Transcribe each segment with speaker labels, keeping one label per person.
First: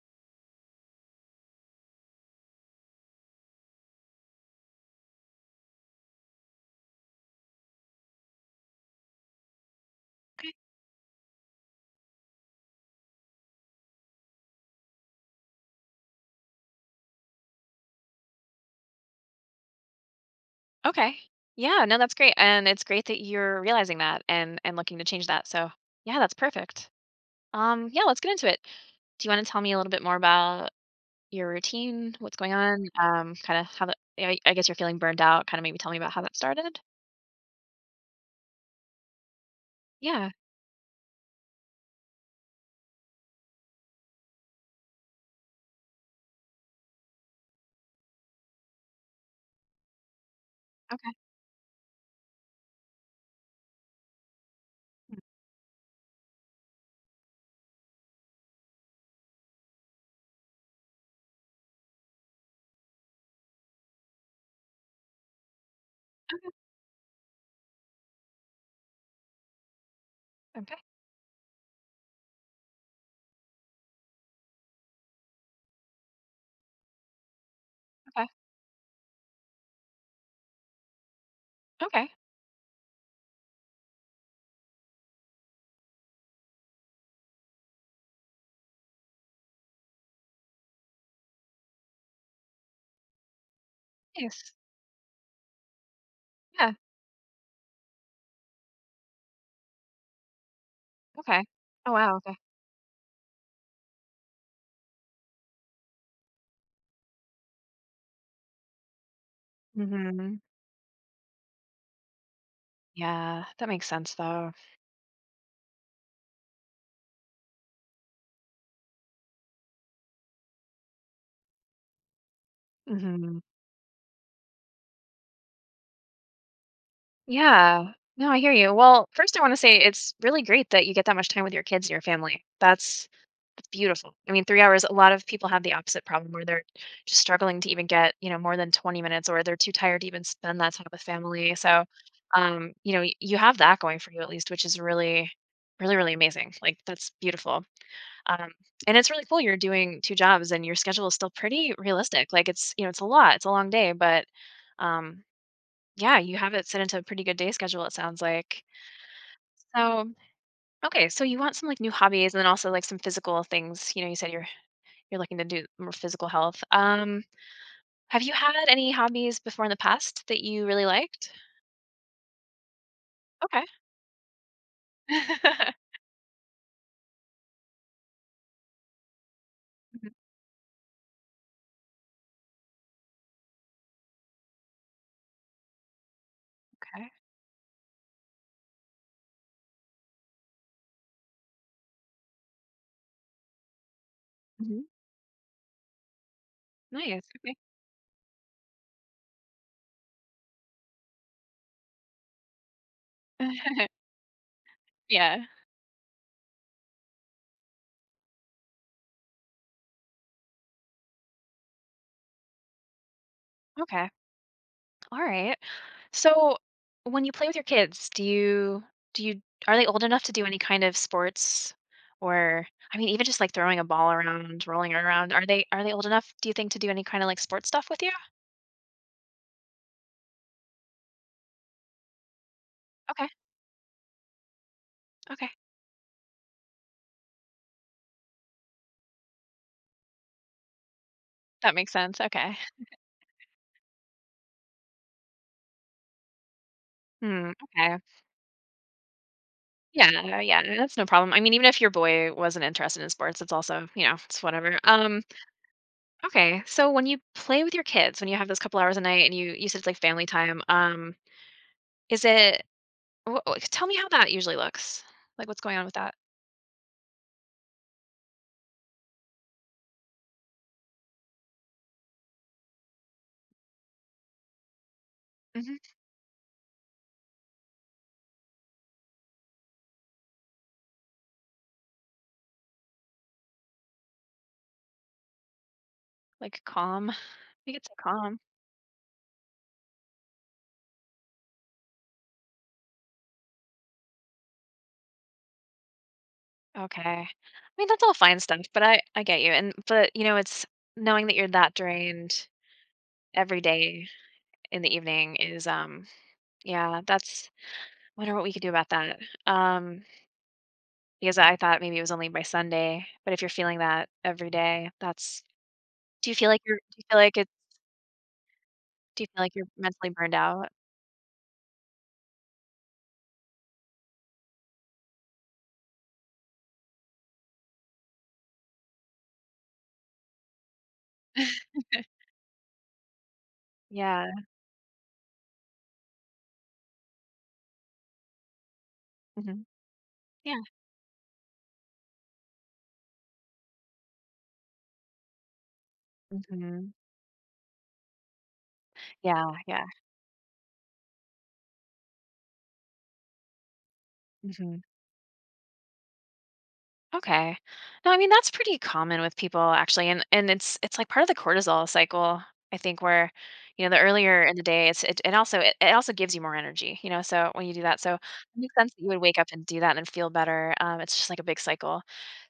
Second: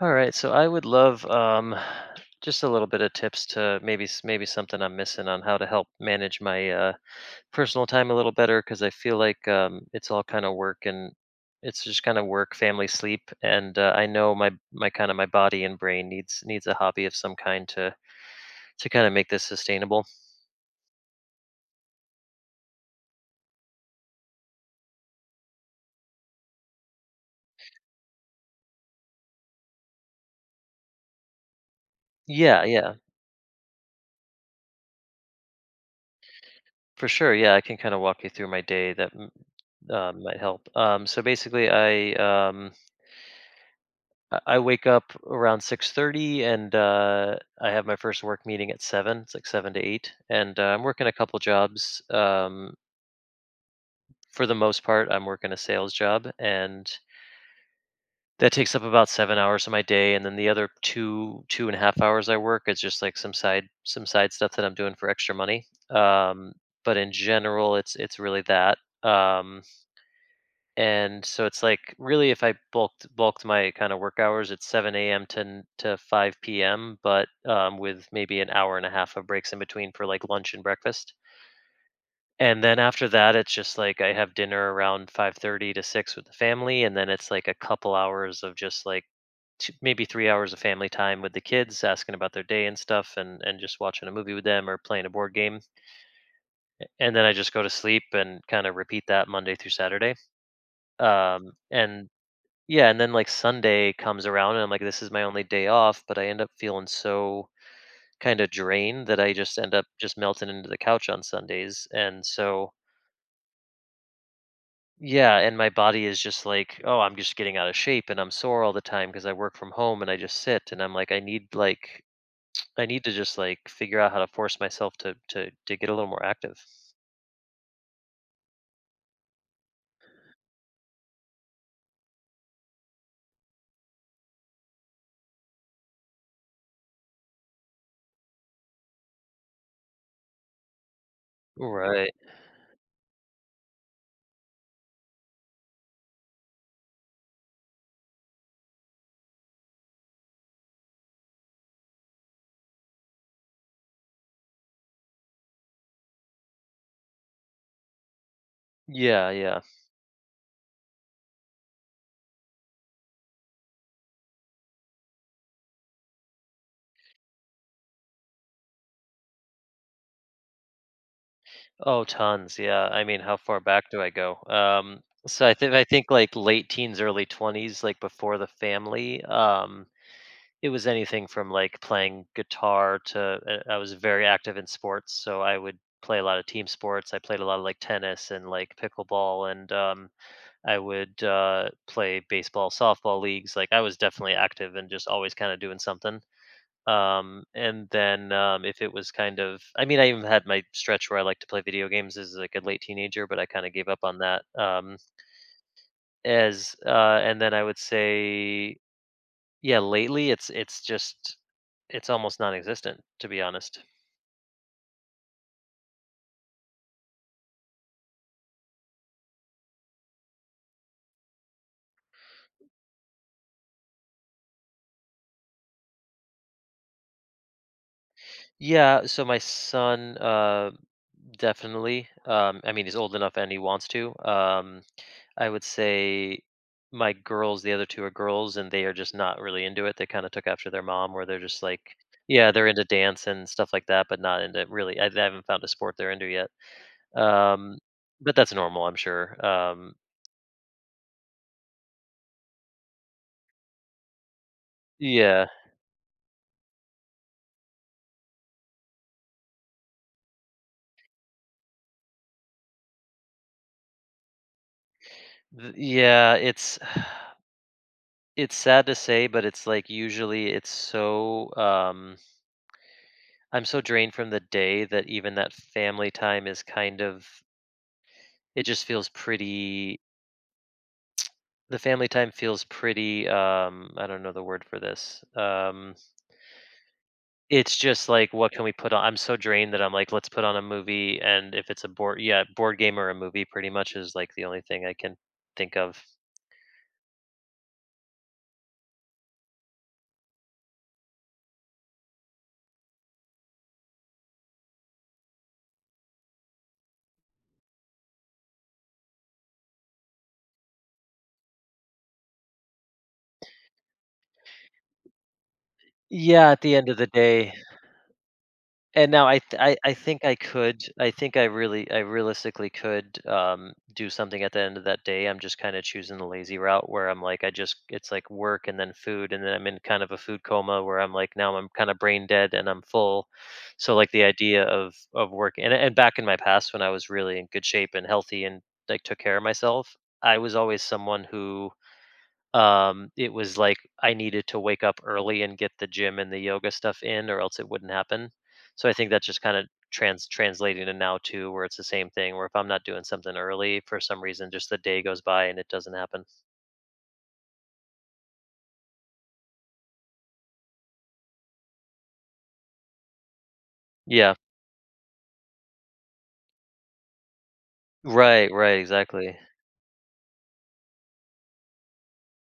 Speaker 1: All right, so I would love just a little bit of tips to maybe something I'm missing on how to help manage my personal time a little better because I feel like it's all kind of
Speaker 2: Okay.
Speaker 1: work and it's just kind of work, family, sleep, and I know my kind of my body and brain needs a hobby of some kind to kind of make this sustainable.
Speaker 2: Okay. Yeah, no, that's great. And it's great that you're realizing that and looking to change that. So, yeah, that's perfect. Yeah, let's get into it. Do you want to tell me a little bit more about your routine, what's going
Speaker 1: Yeah,
Speaker 2: on?
Speaker 1: yeah,
Speaker 2: Kind of how the yeah, I guess you're feeling burned out. Kind of maybe tell me about how that started.
Speaker 1: for sure. Yeah, I can kind of walk you through my day that
Speaker 2: Yeah.
Speaker 1: might help. So basically, I wake up around 6:30 and I have my first work meeting at 7. It's like 7 to 8 and I'm working a
Speaker 2: Okay.
Speaker 1: couple jobs. For the most part,
Speaker 2: Mm.
Speaker 1: I'm working a sales job, and that takes up about 7 hours of my day, and then the other two and a half hours I work is just like some side stuff that I'm doing for extra money.
Speaker 2: Okay.
Speaker 1: But in general it's really that um,
Speaker 2: Okay.
Speaker 1: and so it's like, really, if I bulked my kind of work hours, it's 7 a.m. to 5 p.m., but with
Speaker 2: Okay.
Speaker 1: maybe an hour and a half of breaks in between for like lunch and breakfast.
Speaker 2: Okay.
Speaker 1: And then after that, it's just like I have dinner around 5:30 to 6 with the family, and then it's like a couple hours of just like 2, maybe 3 hours of family time, with the kids asking about their day and stuff, and just watching a movie with
Speaker 2: Yes.
Speaker 1: them or playing a board game.
Speaker 2: Yeah.
Speaker 1: And then I just go to sleep and kind of repeat that Monday through Saturday.
Speaker 2: Okay. Oh
Speaker 1: And
Speaker 2: wow. Okay.
Speaker 1: Yeah, and then like Sunday comes around and I'm like, this is my only day off, but I end up feeling so kind of drained that I just end up just
Speaker 2: Hmm.
Speaker 1: melting into the couch on Sundays. And so,
Speaker 2: Yeah, that makes sense though.
Speaker 1: yeah, and my body is just like, oh, I'm just getting out of shape and I'm sore all the time because I work from home and I just sit, and I'm like, I need like, I need to just
Speaker 2: Mhm.
Speaker 1: like figure out how to force myself to get a little more active.
Speaker 2: Yeah. No, I hear you. Well, first I want to say it's really great that you get that much time with your kids and your family. That's beautiful. I mean, 3 hours, a lot of people have the opposite problem where they're just struggling to even get, more than 20 minutes, or they're too tired to even spend that time with family. So,
Speaker 1: Right.
Speaker 2: you have that going for you at least, which is really really really amazing. Like that's beautiful. Um, and it's really cool you're doing two jobs and your schedule is still pretty realistic. Like it's, it's a lot. It's a long day, but um yeah, you have it set into a pretty good day schedule, it sounds like.
Speaker 1: Yeah, yeah.
Speaker 2: So, okay, so you want some like new hobbies and then also like some physical things. You said you're looking to do more physical health. Have you had any hobbies before in the past that you really liked?
Speaker 1: Oh, tons. Yeah. I mean, how far
Speaker 2: Okay.
Speaker 1: back do I go? So I think like late teens, early 20s, like before the family.
Speaker 2: Mhm.
Speaker 1: It was anything from like playing guitar to I was very active in sports, so I would play a lot of team
Speaker 2: Okay.
Speaker 1: sports. I played a lot of like tennis and like pickleball, and I would play baseball, softball leagues. Like I was definitely active
Speaker 2: Hmm.
Speaker 1: and just always kind of doing something.
Speaker 2: Nice.
Speaker 1: Um,
Speaker 2: Okay.
Speaker 1: and then, if it was kind of, I mean, I even had my stretch where I like to play video games as, like, a late teenager, but I kinda gave up on that,
Speaker 2: Yeah.
Speaker 1: as and then I would say, yeah, lately, it's just, it's almost non-existent, to be honest.
Speaker 2: Okay. All right. So, when you play with your kids, do you are they old enough to do any kind of sports or I mean even just like throwing a ball around, rolling it around, are they old enough do you think to do any kind of like sports stuff with you?
Speaker 1: Yeah, so my son, definitely, I mean, he's old
Speaker 2: Okay.
Speaker 1: enough and he wants to. I
Speaker 2: Okay.
Speaker 1: would say my girls, the other two are girls, and they are just not really into it. They kind of took after their mom, where they're just
Speaker 2: That
Speaker 1: like,
Speaker 2: makes sense.
Speaker 1: yeah,
Speaker 2: Okay.
Speaker 1: they're into dance and stuff like that, but not into, really. I haven't found a sport they're into yet.
Speaker 2: Hmm,
Speaker 1: Um,
Speaker 2: okay.
Speaker 1: but that's normal, I'm sure.
Speaker 2: Yeah, yeah, that's no problem. I mean, even if your boy wasn't interested in sports, it's also, it's whatever.
Speaker 1: Yeah,
Speaker 2: Okay. So when you play with your kids, when you have those couple hours a night and you said it's like family time, is it Wha wha tell me how that usually looks. Like, what's
Speaker 1: th-
Speaker 2: going on with that?
Speaker 1: yeah, it's it's sad to say, but it's like, usually, it's so I'm so drained from the day that even that
Speaker 2: Mhm.
Speaker 1: family time is kind of, it just feels pretty. The family time feels pretty, I don't know the word for this.
Speaker 2: Like, calm? I
Speaker 1: It's
Speaker 2: think it's
Speaker 1: just like,
Speaker 2: calm.
Speaker 1: what can we put on? I'm so drained that I'm like, let's put on a movie. And if it's a board, yeah, board game or a movie, pretty much is like the only thing I can think of.
Speaker 2: Okay. I mean, that's all fine stuff, but I get you, and but, it's knowing that you're that drained every day in the evening is, yeah, that's I wonder what we could do about that, um, because I thought maybe it was only by Sunday, but if you're feeling that every day, that's do you
Speaker 1: Yeah,
Speaker 2: feel
Speaker 1: at
Speaker 2: like
Speaker 1: the
Speaker 2: you're
Speaker 1: end
Speaker 2: do
Speaker 1: of
Speaker 2: you
Speaker 1: the
Speaker 2: feel like it
Speaker 1: day. And
Speaker 2: do
Speaker 1: now
Speaker 2: you
Speaker 1: I
Speaker 2: feel like
Speaker 1: th-
Speaker 2: you're
Speaker 1: I I
Speaker 2: mentally
Speaker 1: think I
Speaker 2: burned out?
Speaker 1: could. I think I realistically could do something at the end of that day. I'm just kind of choosing the lazy route, where I'm like, I just it's like work and then food and then I'm in kind of a food coma where I'm like, now I'm kind of brain dead and I'm full. So like the
Speaker 2: Yeah.
Speaker 1: idea of work and back in my past, when I was really in good shape and healthy and like took care of
Speaker 2: Mhm.
Speaker 1: myself, I was
Speaker 2: Yeah.
Speaker 1: always someone who. It was like I needed to wake up early and get the gym and the yoga
Speaker 2: Mhm.
Speaker 1: stuff in, or else it wouldn't happen. So I think that's just
Speaker 2: Yeah,
Speaker 1: kind of
Speaker 2: yeah.
Speaker 1: translating to now too, where it's the same thing, where if I'm not doing something early for some reason, just the
Speaker 2: Mhm.
Speaker 1: day goes by and it doesn't happen.
Speaker 2: Okay. No, I mean that's pretty common with people actually and it's like part of the cortisol cycle I think where the
Speaker 1: Yeah.
Speaker 2: earlier in the day it's it, and also it also gives you more energy, so when you do that so it
Speaker 1: Right,
Speaker 2: makes
Speaker 1: right,
Speaker 2: sense that you would
Speaker 1: exactly.
Speaker 2: wake up and do that and then feel better. It's just like a big cycle.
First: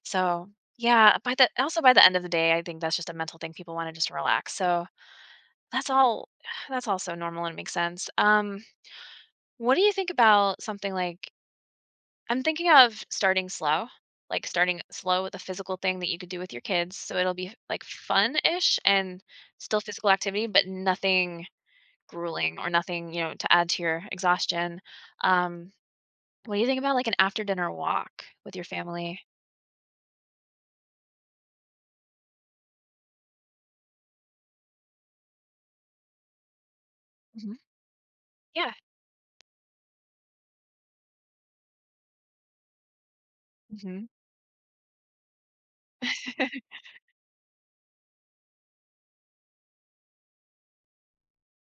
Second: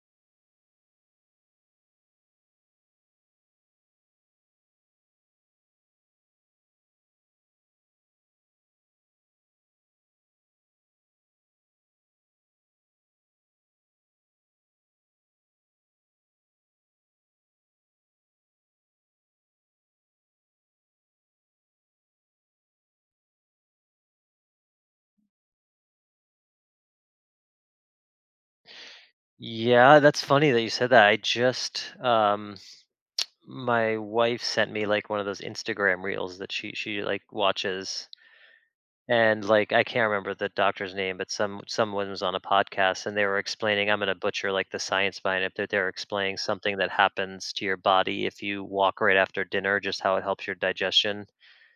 Speaker 2: So, yeah, by the also by the end of the day I think that's just a mental thing people want to just relax. So, that's all that's also normal and makes sense. What do you think about something like I'm thinking of starting slow, like starting slow with a physical thing that you could do with your kids. So it'll be like fun ish and still physical activity, but nothing grueling or nothing, to add to your exhaustion. Um, what do you think about like an after dinner walk with your family?
Speaker 1: Yeah, that's funny that you said that. I just my wife sent me like one of those Instagram reels that she like
Speaker 2: Hmm.
Speaker 1: watches.
Speaker 2: Yeah.
Speaker 1: And like, I can't remember the doctor's name, but someone was on a podcast, and they were explaining, I'm
Speaker 2: Hmm.
Speaker 1: gonna butcher like the science behind it, but they're explaining something that happens to your body if you walk right after dinner, just how it helps your digestion.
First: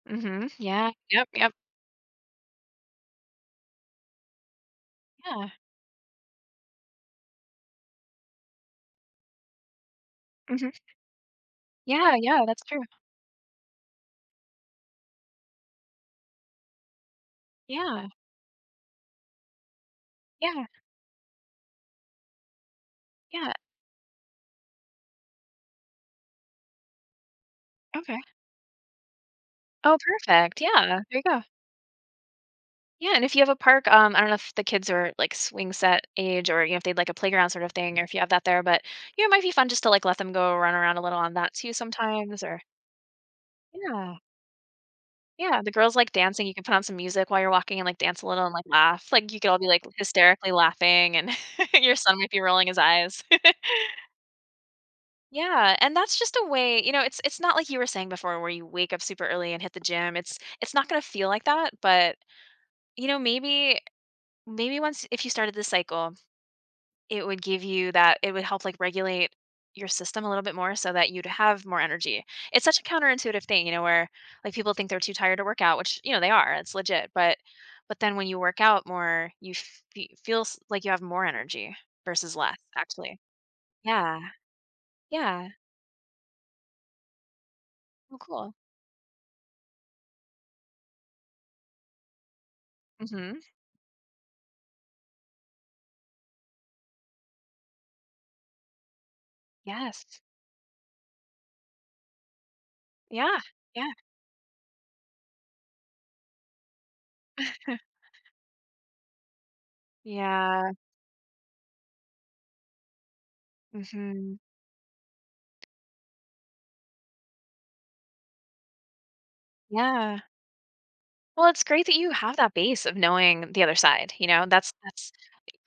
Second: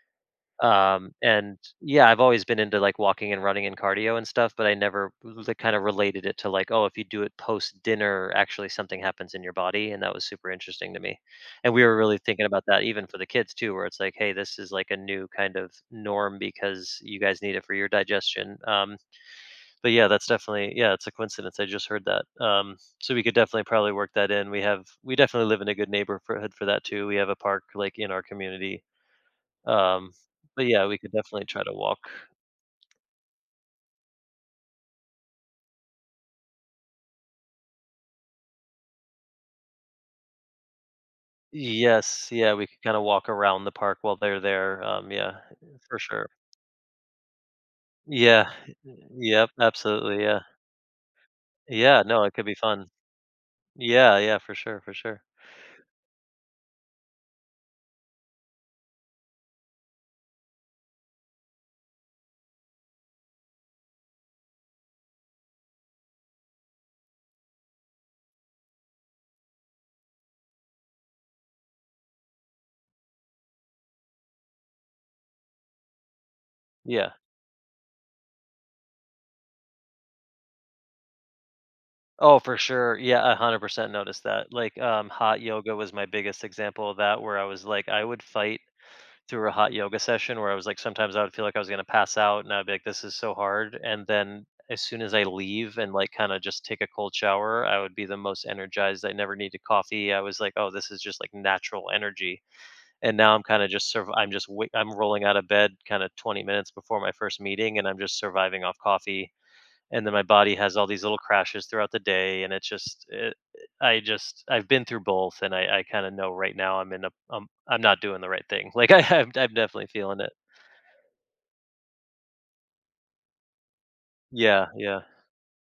Speaker 2: Hmm. Yeah.
Speaker 1: Um,
Speaker 2: Yep. Yep.
Speaker 1: and yeah, I've always been into like walking and running and cardio and stuff, but I never
Speaker 2: Yeah.
Speaker 1: like kind of related it to like, oh, if you do it post dinner, actually something happens in your body. And that was super
Speaker 2: Hmm.
Speaker 1: interesting to me. And we were
Speaker 2: Yeah.
Speaker 1: really
Speaker 2: Yeah.
Speaker 1: thinking about
Speaker 2: That's true.
Speaker 1: that even for the kids too, where it's like, hey, this is like a new kind of norm because you guys need it for your
Speaker 2: Yeah.
Speaker 1: digestion. But yeah, that's
Speaker 2: Yeah.
Speaker 1: definitely, yeah, it's a coincidence, I just heard that. So we could
Speaker 2: Yeah.
Speaker 1: definitely probably work that in. We definitely live in a good neighborhood for that too. We have a park like in
Speaker 2: Okay.
Speaker 1: our community,
Speaker 2: Oh,
Speaker 1: um,
Speaker 2: perfect.
Speaker 1: but
Speaker 2: Yeah.
Speaker 1: yeah, we could
Speaker 2: There you go.
Speaker 1: definitely try to walk.
Speaker 2: Yeah, and if you have a park, I don't know if the kids are like swing set age or if they'd like a playground sort of thing or if you have that there, but it might be fun just to like let them go run around a little on that too
Speaker 1: Yes,
Speaker 2: sometimes
Speaker 1: yeah,
Speaker 2: or
Speaker 1: we could kinda walk around the park while
Speaker 2: yeah.
Speaker 1: they're there, yeah,
Speaker 2: Yeah. The girls
Speaker 1: for
Speaker 2: like
Speaker 1: sure.
Speaker 2: dancing. You can put on some music while you're walking and like dance a little
Speaker 1: Yeah,
Speaker 2: and like laugh. Like you
Speaker 1: yep,
Speaker 2: could all be like
Speaker 1: absolutely, yeah.
Speaker 2: hysterically laughing and your
Speaker 1: Yeah,
Speaker 2: son
Speaker 1: no,
Speaker 2: might
Speaker 1: it
Speaker 2: be
Speaker 1: could be
Speaker 2: rolling his
Speaker 1: fun.
Speaker 2: eyes.
Speaker 1: Yeah, yeah, for sure, for sure.
Speaker 2: Yeah, and that's just a way, it's not like you were saying before where you wake up super early and hit the gym. It's not going to feel like that, but maybe once if you started this cycle it would give you that it would help, like, regulate your system a little bit more so that you'd have more energy. It's such a counterintuitive thing, where, like, people think they're too tired to work out, which, they are, it's
Speaker 1: Yeah.
Speaker 2: legit, but then when you work out more, you fe feel s like you have more energy versus
Speaker 1: Oh, for
Speaker 2: less,
Speaker 1: sure,
Speaker 2: actually.
Speaker 1: yeah, 100%
Speaker 2: Yeah,
Speaker 1: noticed that, like, hot
Speaker 2: yeah.
Speaker 1: yoga was my biggest example of that, where I was like, I
Speaker 2: Oh,
Speaker 1: would
Speaker 2: cool.
Speaker 1: fight through a hot yoga session where I was like, sometimes I would feel like I was gonna pass out and I'd be like, this is so
Speaker 2: Mhm.
Speaker 1: hard. And then as soon as I leave and like kind of just take a cold shower, I would be the most energized. I never needed coffee. I
Speaker 2: Yes.
Speaker 1: was like, oh, this is just like natural energy. And now
Speaker 2: Yeah,
Speaker 1: I'm kind of just
Speaker 2: yeah.
Speaker 1: serve. I'm rolling out of bed kind of 20 minutes before my first meeting, and I'm just surviving off coffee, and then my body
Speaker 2: Yeah,
Speaker 1: has all these little crashes throughout the day, and it's just it,
Speaker 2: mhm.
Speaker 1: I've been through both, and I kind of know right now I'm in a, I'm not doing the right thing like I'm definitely feeling
Speaker 2: Yeah.
Speaker 1: it.
Speaker 2: Well, it's great that you have that base of knowing the other side,
Speaker 1: Yeah,
Speaker 2: That's
Speaker 1: yeah,
Speaker 2: that's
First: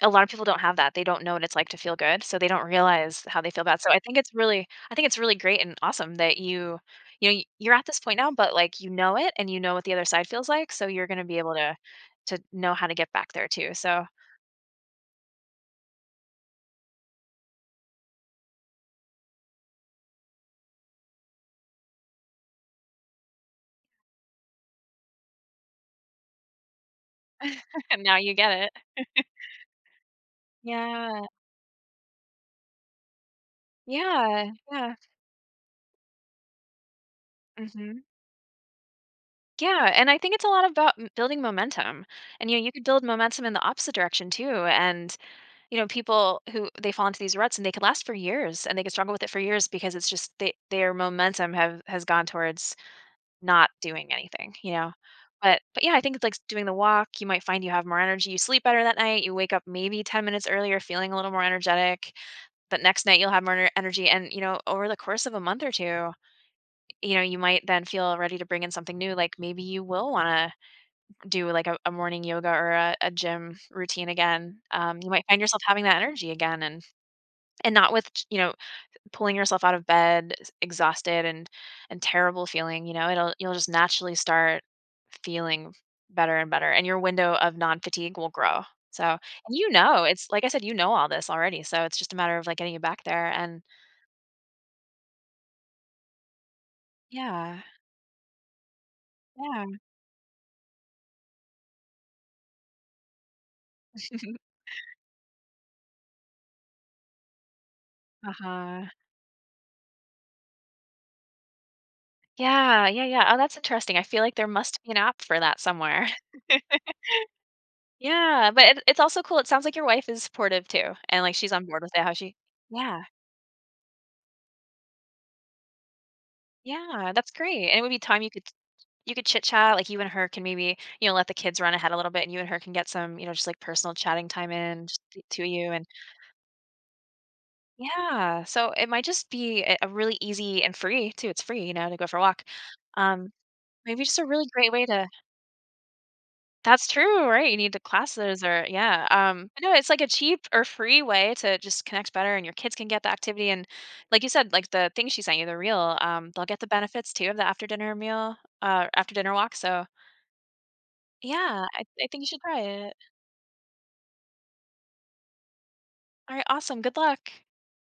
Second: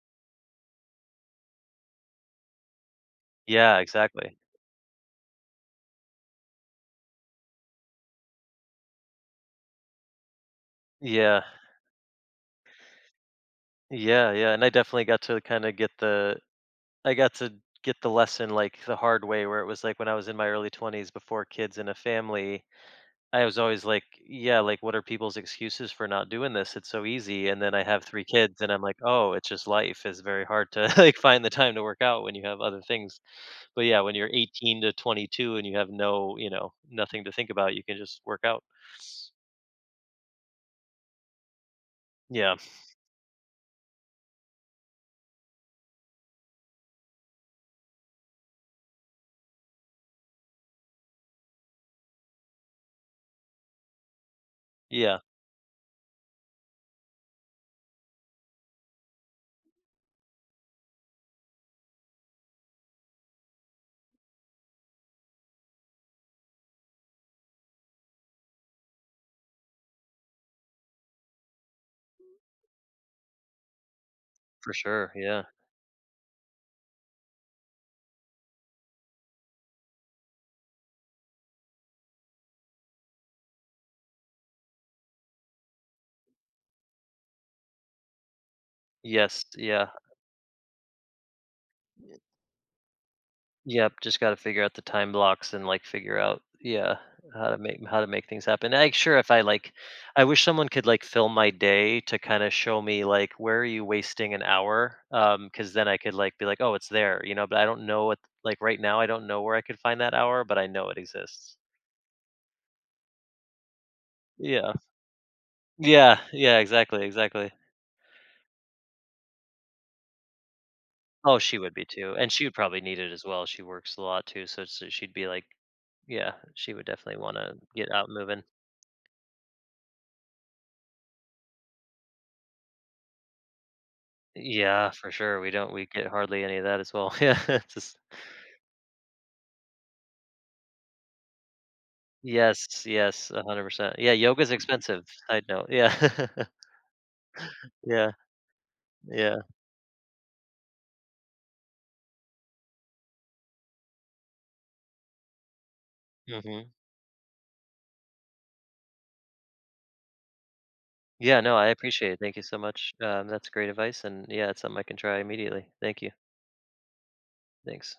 Speaker 2: a lot of people don't have that, they don't know what it's like to feel good, so they don't realize how they feel
Speaker 1: yeah,
Speaker 2: bad, so I think it's
Speaker 1: exactly.
Speaker 2: really I think it's really great and awesome that you you're at this point now, but, like, you know it and you know what the other side feels like, so you're gonna be
Speaker 1: Yeah,
Speaker 2: able to know how to get back there too, so
Speaker 1: yeah, yeah, and I definitely got to kind of get the I got to get the lesson, like the hard way, where it was like when I was in my early 20s before kids and a family. I was always like, yeah, like, what are people's excuses for not doing this? It's so easy. And then I have
Speaker 2: now
Speaker 1: three
Speaker 2: you get
Speaker 1: kids
Speaker 2: it.
Speaker 1: and I'm like, oh, it's just life. It's very hard to like
Speaker 2: Yeah.
Speaker 1: find the time to work out when you have other things. But yeah, when you're
Speaker 2: Yeah,
Speaker 1: 18 to
Speaker 2: yeah.
Speaker 1: 22 and you have no, you know, nothing to think about, you can
Speaker 2: Mhm.
Speaker 1: just work out.
Speaker 2: Yeah, and I think it's a lot about m building momentum, and,
Speaker 1: Yeah.
Speaker 2: you could build momentum in the opposite direction too, and people who they fall into these ruts and they could last for years and they could struggle with it for years because it's just they, their momentum have has gone towards not doing anything,
Speaker 1: Yeah,
Speaker 2: But yeah, I think it's like doing the walk. You might find you have more energy. You sleep better that night. You wake up maybe 10 minutes earlier feeling a little more energetic. The next night you'll have more energy and over the course of a month or two, you might then feel ready to bring in something new. Like maybe you will want to do like a morning yoga or a gym routine again.
Speaker 1: for
Speaker 2: You
Speaker 1: sure.
Speaker 2: might find
Speaker 1: Yeah.
Speaker 2: yourself having that energy again and not with pulling yourself out of bed exhausted and terrible feeling it'll you'll just naturally start feeling better and better and your window of non-fatigue will grow so
Speaker 1: Yes.
Speaker 2: and
Speaker 1: Yeah.
Speaker 2: it's like I said, all this already, so it's just a matter of like getting you back there and
Speaker 1: Yep, just gotta figure out the time blocks and, like, figure out, yeah, how to
Speaker 2: yeah
Speaker 1: make how to make things happen. Like, sure, if I, like,
Speaker 2: yeah.
Speaker 1: I wish someone could, like, film my day to kinda show me, like, where are you wasting an hour? Because then I could, like, be like, "Oh, it's there," you know, but I don't know what, like, right
Speaker 2: Uh-huh.
Speaker 1: now, I don't know where I could find that hour, but I know it exists.
Speaker 2: Yeah, yeah, yeah. Oh, that's interesting. I feel like there
Speaker 1: Yeah.
Speaker 2: must be an app for that somewhere.
Speaker 1: Yeah, yeah, exactly, exactly.
Speaker 2: Yeah, but it, it's also cool it sounds like your wife is supportive too and like
Speaker 1: Oh,
Speaker 2: she's
Speaker 1: she
Speaker 2: on
Speaker 1: would
Speaker 2: board
Speaker 1: be
Speaker 2: with it how
Speaker 1: too, and
Speaker 2: she
Speaker 1: she would probably need
Speaker 2: yeah.
Speaker 1: it as well, she works a lot too, so she'd be like, yeah, she would
Speaker 2: Yeah,
Speaker 1: definitely
Speaker 2: that's
Speaker 1: wanna
Speaker 2: great, and it would
Speaker 1: get
Speaker 2: be
Speaker 1: out
Speaker 2: time you
Speaker 1: moving.
Speaker 2: could chit chat, like, you and her can maybe, let the kids run ahead a little bit, and you and her can get some, just, like, personal chatting time in,
Speaker 1: Yeah,
Speaker 2: just
Speaker 1: for
Speaker 2: the
Speaker 1: sure.
Speaker 2: 2 of
Speaker 1: We
Speaker 2: you,
Speaker 1: don't
Speaker 2: and
Speaker 1: we get hardly any of that as well. Yeah, it's just,
Speaker 2: yeah, so it might just be a really easy and free too, it's free, to go for a walk.
Speaker 1: yes, yes,
Speaker 2: Um,
Speaker 1: 100%.
Speaker 2: Maybe
Speaker 1: Yeah,
Speaker 2: just a really
Speaker 1: yoga's
Speaker 2: great way
Speaker 1: expensive.
Speaker 2: to
Speaker 1: Side note. Yeah.
Speaker 2: that's true, right? You need the
Speaker 1: Yeah,
Speaker 2: classes or yeah,
Speaker 1: yeah.
Speaker 2: I know it's like a cheap or free way to just connect better, and your kids can get the activity, and like you said, like, the thing she sent you, the reel, they'll get the
Speaker 1: Mhm.
Speaker 2: benefits too of the after dinner meal, after dinner walk, so
Speaker 1: Yeah, no,
Speaker 2: yeah,
Speaker 1: I
Speaker 2: I
Speaker 1: appreciate it.
Speaker 2: think you
Speaker 1: Thank
Speaker 2: should
Speaker 1: you so
Speaker 2: try
Speaker 1: much.
Speaker 2: it.
Speaker 1: That's great advice, and yeah, it's something I can try immediately. Thank you.
Speaker 2: Alright, awesome, good luck.
Speaker 1: Thanks.